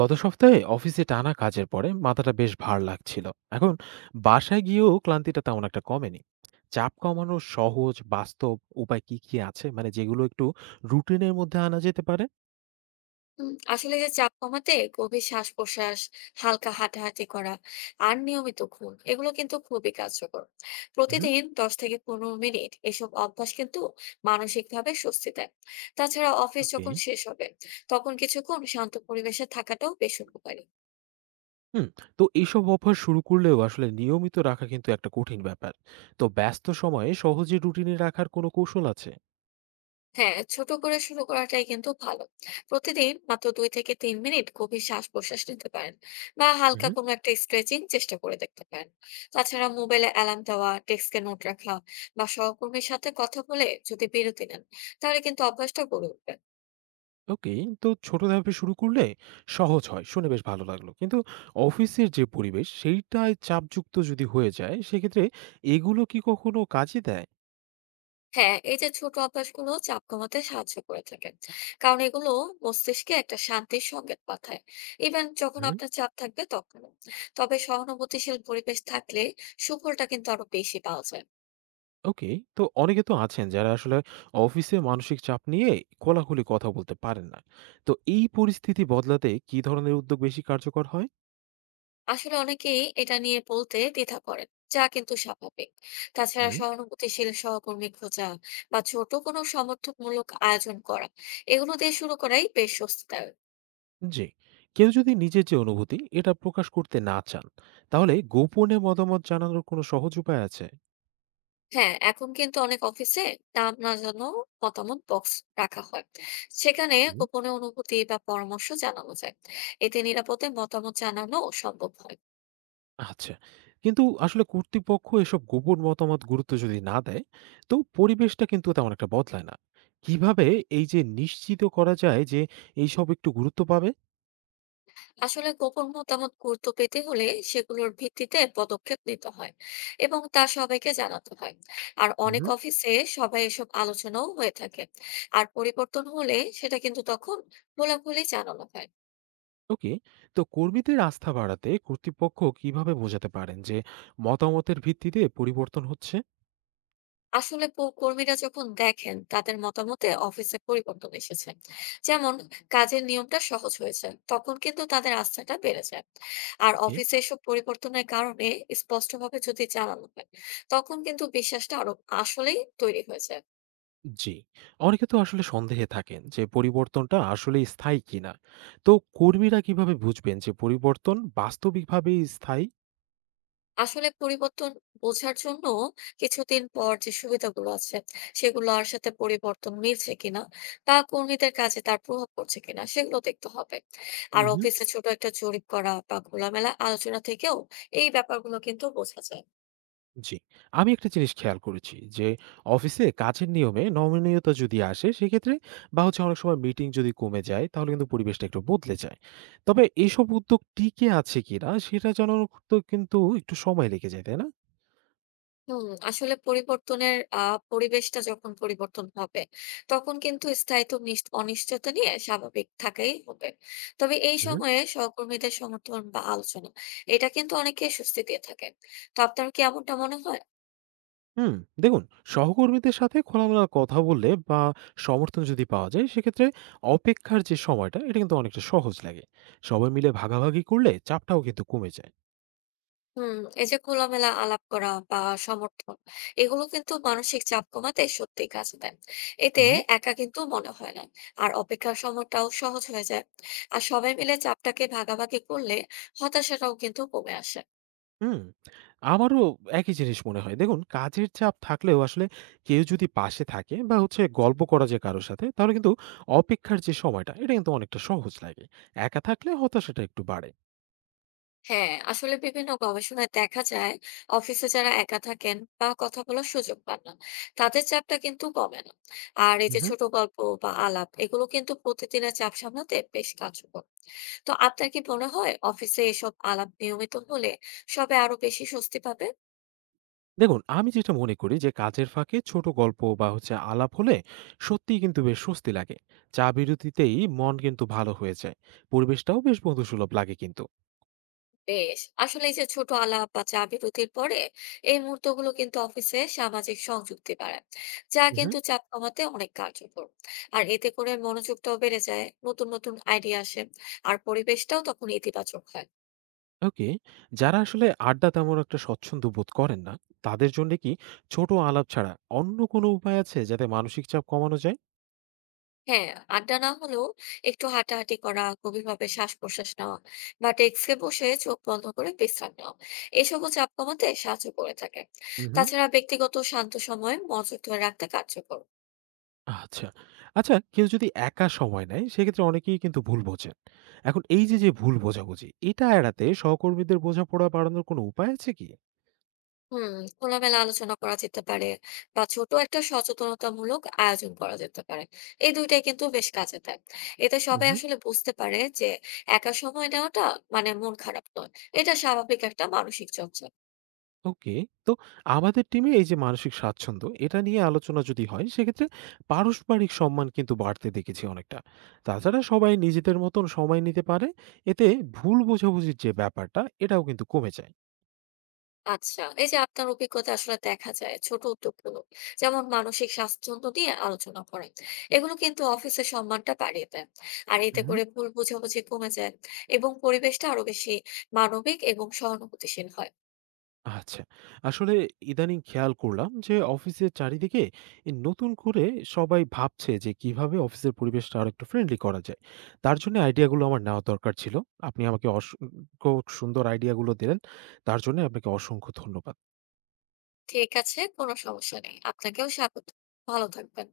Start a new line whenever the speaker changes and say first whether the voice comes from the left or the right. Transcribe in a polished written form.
right: গত সপ্তাহে অফিসে টানা কাজের পরে মাথাটা বেশ ভার লাগছিল। এখন বাসায় গিয়েও ক্লান্তিটা তেমন একটা কমেনি। চাপ কমানোর সহজ বাস্তব উপায় কি কি আছে, মানে যেগুলো একটু রুটিনের মধ্যে আনা যেতে পারে?
left: আসলে যে চাপ কমাতে গভীর শ্বাস প্রশ্বাস, হালকা হাঁটাহাঁটি করা আর নিয়মিত ঘুম এগুলো কিন্তু খুবই কার্যকর।
right: হুম।
left: প্রতিদিন ১০ থেকে ১৫ মিনিট এসব অভ্যাস কিন্তু মানসিক ভাবে স্বস্তি দেয়। তাছাড়া অফিস
right: ওকে।
left: যখন শেষ হবে, তখন কিছুক্ষণ শান্ত পরিবেশে থাকাটাও বেশ উপকারী।
right: হুম। তো এইসব অভ্যাস শুরু করলেও আসলে নিয়মিত রাখা কিন্তু একটা কঠিন ব্যাপার। তো ব্যস্ত সময়ে সহজে রুটিনে রাখার কোনো কৌশল আছে?
left: হ্যাঁ, ছোট করে শুরু করাটাই কিন্তু ভালো। প্রতিদিন মাত্র ২ থেকে ৩ মিনিট গভীর শ্বাস প্রশ্বাস নিতে পারেন, বা হালকা কোনো একটা স্ট্রেচিং চেষ্টা করে দেখতে পারেন। তাছাড়া মোবাইলে অ্যালার্ম দেওয়া, ডেস্কে নোট রাখা বা সহকর্মীর সাথে কথা বলে যদি বিরতি নেন, তাহলে কিন্তু অভ্যাসটা গড়ে উঠবে।
right: ওকে। তো ছোট ধাপে শুরু করলে সহজ হয় শুনে বেশ ভালো লাগলো। কিন্তু অফিসের যে পরিবেশ সেইটায় চাপযুক্ত যদি হয়ে যায়, সেক্ষেত্রে এগুলো কি কখনো কাজে দেয়?
left: হ্যাঁ, এই যে ছোট অভ্যাসগুলো চাপ কমাতে সাহায্য করে থাকেন, কারণ এগুলো মস্তিষ্কে একটা শান্তির সংকেত পাঠায় ইভেন যখন
right: হুম।
left: আপনার চাপ থাকবে তখনও। তবে সহানুভূতিশীল পরিবেশ থাকলে সুফলটা কিন্তু আরো বেশি পাওয়া যায়।
right: ওকে। তো অনেকে তো আছেন যারা আসলে অফিসে মানসিক চাপ নিয়ে খোলাখুলি কথা বলতে পারেন না। তো এই পরিস্থিতি বদলাতে কি ধরনের উদ্যোগ বেশি কার্যকর হয়?
left: আসলে অনেকেই এটা নিয়ে বলতে দ্বিধা করেন, যা কিন্তু স্বাভাবিক। তাছাড়া
right: হুম।
left: সহানুভূতিশীল সহকর্মী খোঁজা বা ছোট কোনো সমর্থকমূলক আয়োজন করা, এগুলো দিয়ে শুরু করাই বেশ স্বস্তিদায়ক।
right: জি। কেউ যদি নিজের যে অনুভূতি এটা প্রকাশ করতে না চান, তাহলে গোপনে মতামত জানানোর কোনো সহজ উপায় আছে?
left: হ্যাঁ, এখন কিন্তু অনেক অফিসে নাম না জানো মতামত বক্স রাখা হয়। সেখানে
right: হুম।
left: গোপনে অনুভূতি বা পরামর্শ জানানো যায়। এতে নিরাপদে মতামত জানানো সম্ভব হয়।
right: আচ্ছা। কিন্তু আসলে কর্তৃপক্ষ এসব গোপন মতামত গুরুত্ব যদি না দেয়, তো পরিবেশটা কিন্তু তেমন একটা বদলায় না। কিভাবে এই যে নিশ্চিত করা যায় যে এইসব একটু গুরুত্ব পাবে?
left: আসলে গোপন মতামত গুরুত্ব পেতে হলে সেগুলোর ভিত্তিতে পদক্ষেপ নিতে হয় এবং তা সবাইকে জানাতে হয়। আর
right: হুম।
left: অনেক অফিসে সবাই এসব আলোচনাও হয়ে থাকে। আর পরিবর্তন হলে সেটা কিন্তু তখন খোলাখুলি জানানো হয়।
right: ওকে। তো কর্মীদের আস্থা বাড়াতে কর্তৃপক্ষ কিভাবে বোঝাতে পারেন যে মতামতের ভিত্তিতে পরিবর্তন হচ্ছে?
left: আসলে কর্মীরা যখন দেখেন তাদের মতামতে অফিসে পরিবর্তন এসেছে, যেমন কাজের নিয়মটা সহজ হয়েছে, তখন কিন্তু তাদের আস্থাটা বেড়ে যায়। আর
right: ওকে।
left: অফিসে এসব পরিবর্তনের কারণে স্পষ্টভাবে যদি জানানো হয়, তখন কিন্তু বিশ্বাসটা আরো আসলেই তৈরি হয়েছে।
right: জি। অনেকে তো আসলে সন্দেহে থাকেন যে পরিবর্তনটা আসলেই স্থায়ী কিনা। তো কর্মীরা কিভাবে বুঝবেন যে পরিবর্তন বাস্তবিকভাবেই স্থায়ী?
left: আসলে পরিবর্তন বোঝার জন্য কিছুদিন পর যে সুবিধাগুলো আছে, সেগুলো আর সাথে পরিবর্তন মিলছে কিনা বা কর্মীদের কাজে তার প্রভাব পড়ছে কিনা, সেগুলো দেখতে হবে। আর
right: হুম।
left: অফিসে ছোট একটা জরিপ করা বা খোলামেলা আলোচনা থেকেও এই ব্যাপারগুলো কিন্তু বোঝা যায়।
right: জি। আমি একটা জিনিস খেয়াল করেছি যে অফিসে কাজের নিয়মে নমনীয়তা যদি আসে সেক্ষেত্রে, বা হচ্ছে অনেক সময় মিটিং যদি কমে যায়, তাহলে কিন্তু পরিবেশটা একটু বদলে যায়। তবে এইসব উদ্যোগ টিকে আছে কিনা সেটা জানার তো কিন্তু একটু সময় লেগে যায়, তাই না?
left: হুম, আসলে পরিবর্তনের আ পরিবেশটা যখন পরিবর্তন হবে, তখন কিন্তু স্থায়িত্ব নিশ অনিশ্চয়তা নিয়ে স্বাভাবিক থাকাই হবে। তবে এই
right: হুম।
left: সময়ে সহকর্মীদের সমর্থন বা আলোচনা, এটা কিন্তু অনেককে স্বস্তি দিয়ে থাকে। তো আপনার কি এমনটা মনে হয়?
right: হুম, দেখুন, সহকর্মীদের সাথে খোলামেলা কথা বললে বা সমর্থন যদি পাওয়া যায় সেক্ষেত্রে অপেক্ষার যে সময়টা এটা কিন্তু অনেকটা সহজ লাগে। সবাই মিলে ভাগাভাগি করলে চাপটাও কিন্তু কমে যায়।
left: হুম, এই যে খোলামেলা আলাপ করা বা সমর্থন, এগুলো কিন্তু মানসিক চাপ কমাতে সত্যিই কাজে দেয়। এতে
right: হুম।
left: একা কিন্তু মনে হয় না। আর অপেক্ষার সময়টাও সহজ হয়ে যায়। আর সবাই মিলে চাপটাকে ভাগাভাগি করলে হতাশাটাও কিন্তু কমে আসে।
right: হুম, আমারও একই জিনিস মনে হয়। দেখুন, কাজের চাপ থাকলেও আসলে কেউ যদি পাশে থাকে বা হচ্ছে গল্প করা যায় কারো সাথে, তাহলে কিন্তু অপেক্ষার যে সময়টা, এটা কিন্তু অনেকটা সহজ লাগে। একা থাকলে হতাশাটা একটু বাড়ে।
left: হ্যাঁ, আসলে বিভিন্ন গবেষণায় দেখা যায় অফিসে যারা একা থাকেন বা কথা বলার সুযোগ পান না, তাদের চাপটা কিন্তু কমে না। আর এই
right: হু,
left: যে
right: হু।
left: ছোট গল্প বা আলাপ, এগুলো কিন্তু প্রতিদিনের চাপ সামলাতে বেশ কার্যকর। তো আপনার কি মনে হয় অফিসে এসব আলাপ নিয়মিত হলে সবে আরো বেশি স্বস্তি পাবে?
right: দেখুন, আমি যেটা মনে করি যে কাজের ফাঁকে ছোট গল্প বা হচ্ছে আলাপ হলে সত্যিই কিন্তু বেশ স্বস্তি লাগে। চা বিরতিতেই মন কিন্তু ভালো হয়ে যায়। পরিবেশটাও বেশ বন্ধুসুলভ লাগে কিন্তু।
left: বেশ, আসলে এই যে ছোট আলাপ বা চা বিরতির পরে এই মুহূর্তগুলো কিন্তু অফিসে সামাজিক সংযুক্তি বাড়ায়, যা
right: হু, হু।
left: কিন্তু চাপ কমাতে অনেক কার্যকর। আর এতে করে মনোযোগটাও বেড়ে যায়, নতুন নতুন আইডিয়া আসে, আর পরিবেশটাও তখন ইতিবাচক হয়।
right: ওকে। যারা আসলে আড্ডা তেমন একটা স্বচ্ছন্দ বোধ করেন না, তাদের জন্যে কি ছোট আলাপ ছাড়া অন্য কোনো উপায় আছে যাতে মানসিক চাপ কমানো যায়?
left: হ্যাঁ, আড্ডা না হলেও একটু হাঁটাহাঁটি করা, গভীরভাবে শ্বাস প্রশ্বাস নেওয়া বা ডেস্কে বসে চোখ বন্ধ করে বিশ্রাম নেওয়া, এসবও চাপ কমাতে সাহায্য করে থাকে।
right: হুম, হুম।
left: তাছাড়া ব্যক্তিগত শান্ত সময় মনোযোগ ধরে রাখতে কার্যকর।
right: আচ্ছা। আচ্ছা, কেউ যদি একা সময় নেয় সেক্ষেত্রে অনেকেই কিন্তু ভুল বোঝেন। এখন এই যে, যে ভুল বোঝাবুঝি, এটা এড়াতে সহকর্মীদের বোঝাপড়া বাড়ানোর কোনো উপায় আছে কি?
left: হুম, খোলামেলা আলোচনা করা যেতে পারে বা ছোট একটা সচেতনতামূলক আয়োজন করা যেতে পারে। এই ২ টাই কিন্তু বেশ কাজে দেয়। এতে সবাই আসলে বুঝতে পারে যে একা সময় নেওয়াটা মানে মন খারাপ নয়। এটা স্বাভাবিক একটা মানসিক চর্চা।
right: ওকে। তো আমাদের টিমে এই যে মানসিক স্বাচ্ছন্দ্য, এটা নিয়ে আলোচনা যদি হয়, সেক্ষেত্রে পারস্পরিক সম্মান কিন্তু বাড়তে দেখেছি অনেকটা। তাছাড়া সবাই নিজেদের মতন সময় নিতে পারে, এতে ভুল বোঝাবুঝির যে ব্যাপারটা, এটাও কিন্তু কমে যায়।
left: আচ্ছা, এই যে আপনার অভিজ্ঞতা, আসলে দেখা যায় ছোট উদ্যোগগুলো, যেমন মানসিক স্বাস্থ্য নিয়ে আলোচনা করে, এগুলো কিন্তু অফিসের সম্মানটা বাড়িয়ে দেয়। আর এতে
right: হুম।
left: করে ভুল বোঝাবুঝি কমে যায় এবং পরিবেশটা আরো বেশি মানবিক এবং সহানুভূতিশীল হয়।
right: আচ্ছা, আসলে ইদানিং খেয়াল করলাম যে অফিসের চারিদিকে এ নতুন করে সবাই ভাবছে যে কিভাবে অফিসের পরিবেশটা আরেকটু ফ্রেন্ডলি করা যায়। তার জন্য আইডিয়াগুলো আমার নেওয়া দরকার ছিল। আপনি আমাকে অসংখ্য সুন্দর আইডিয়াগুলো দিলেন। তার জন্য আপনাকে অসংখ্য ধন্যবাদ।
left: ঠিক আছে, কোনো সমস্যা নেই, আপনাকেও স্বাগত। ভালো থাকবেন।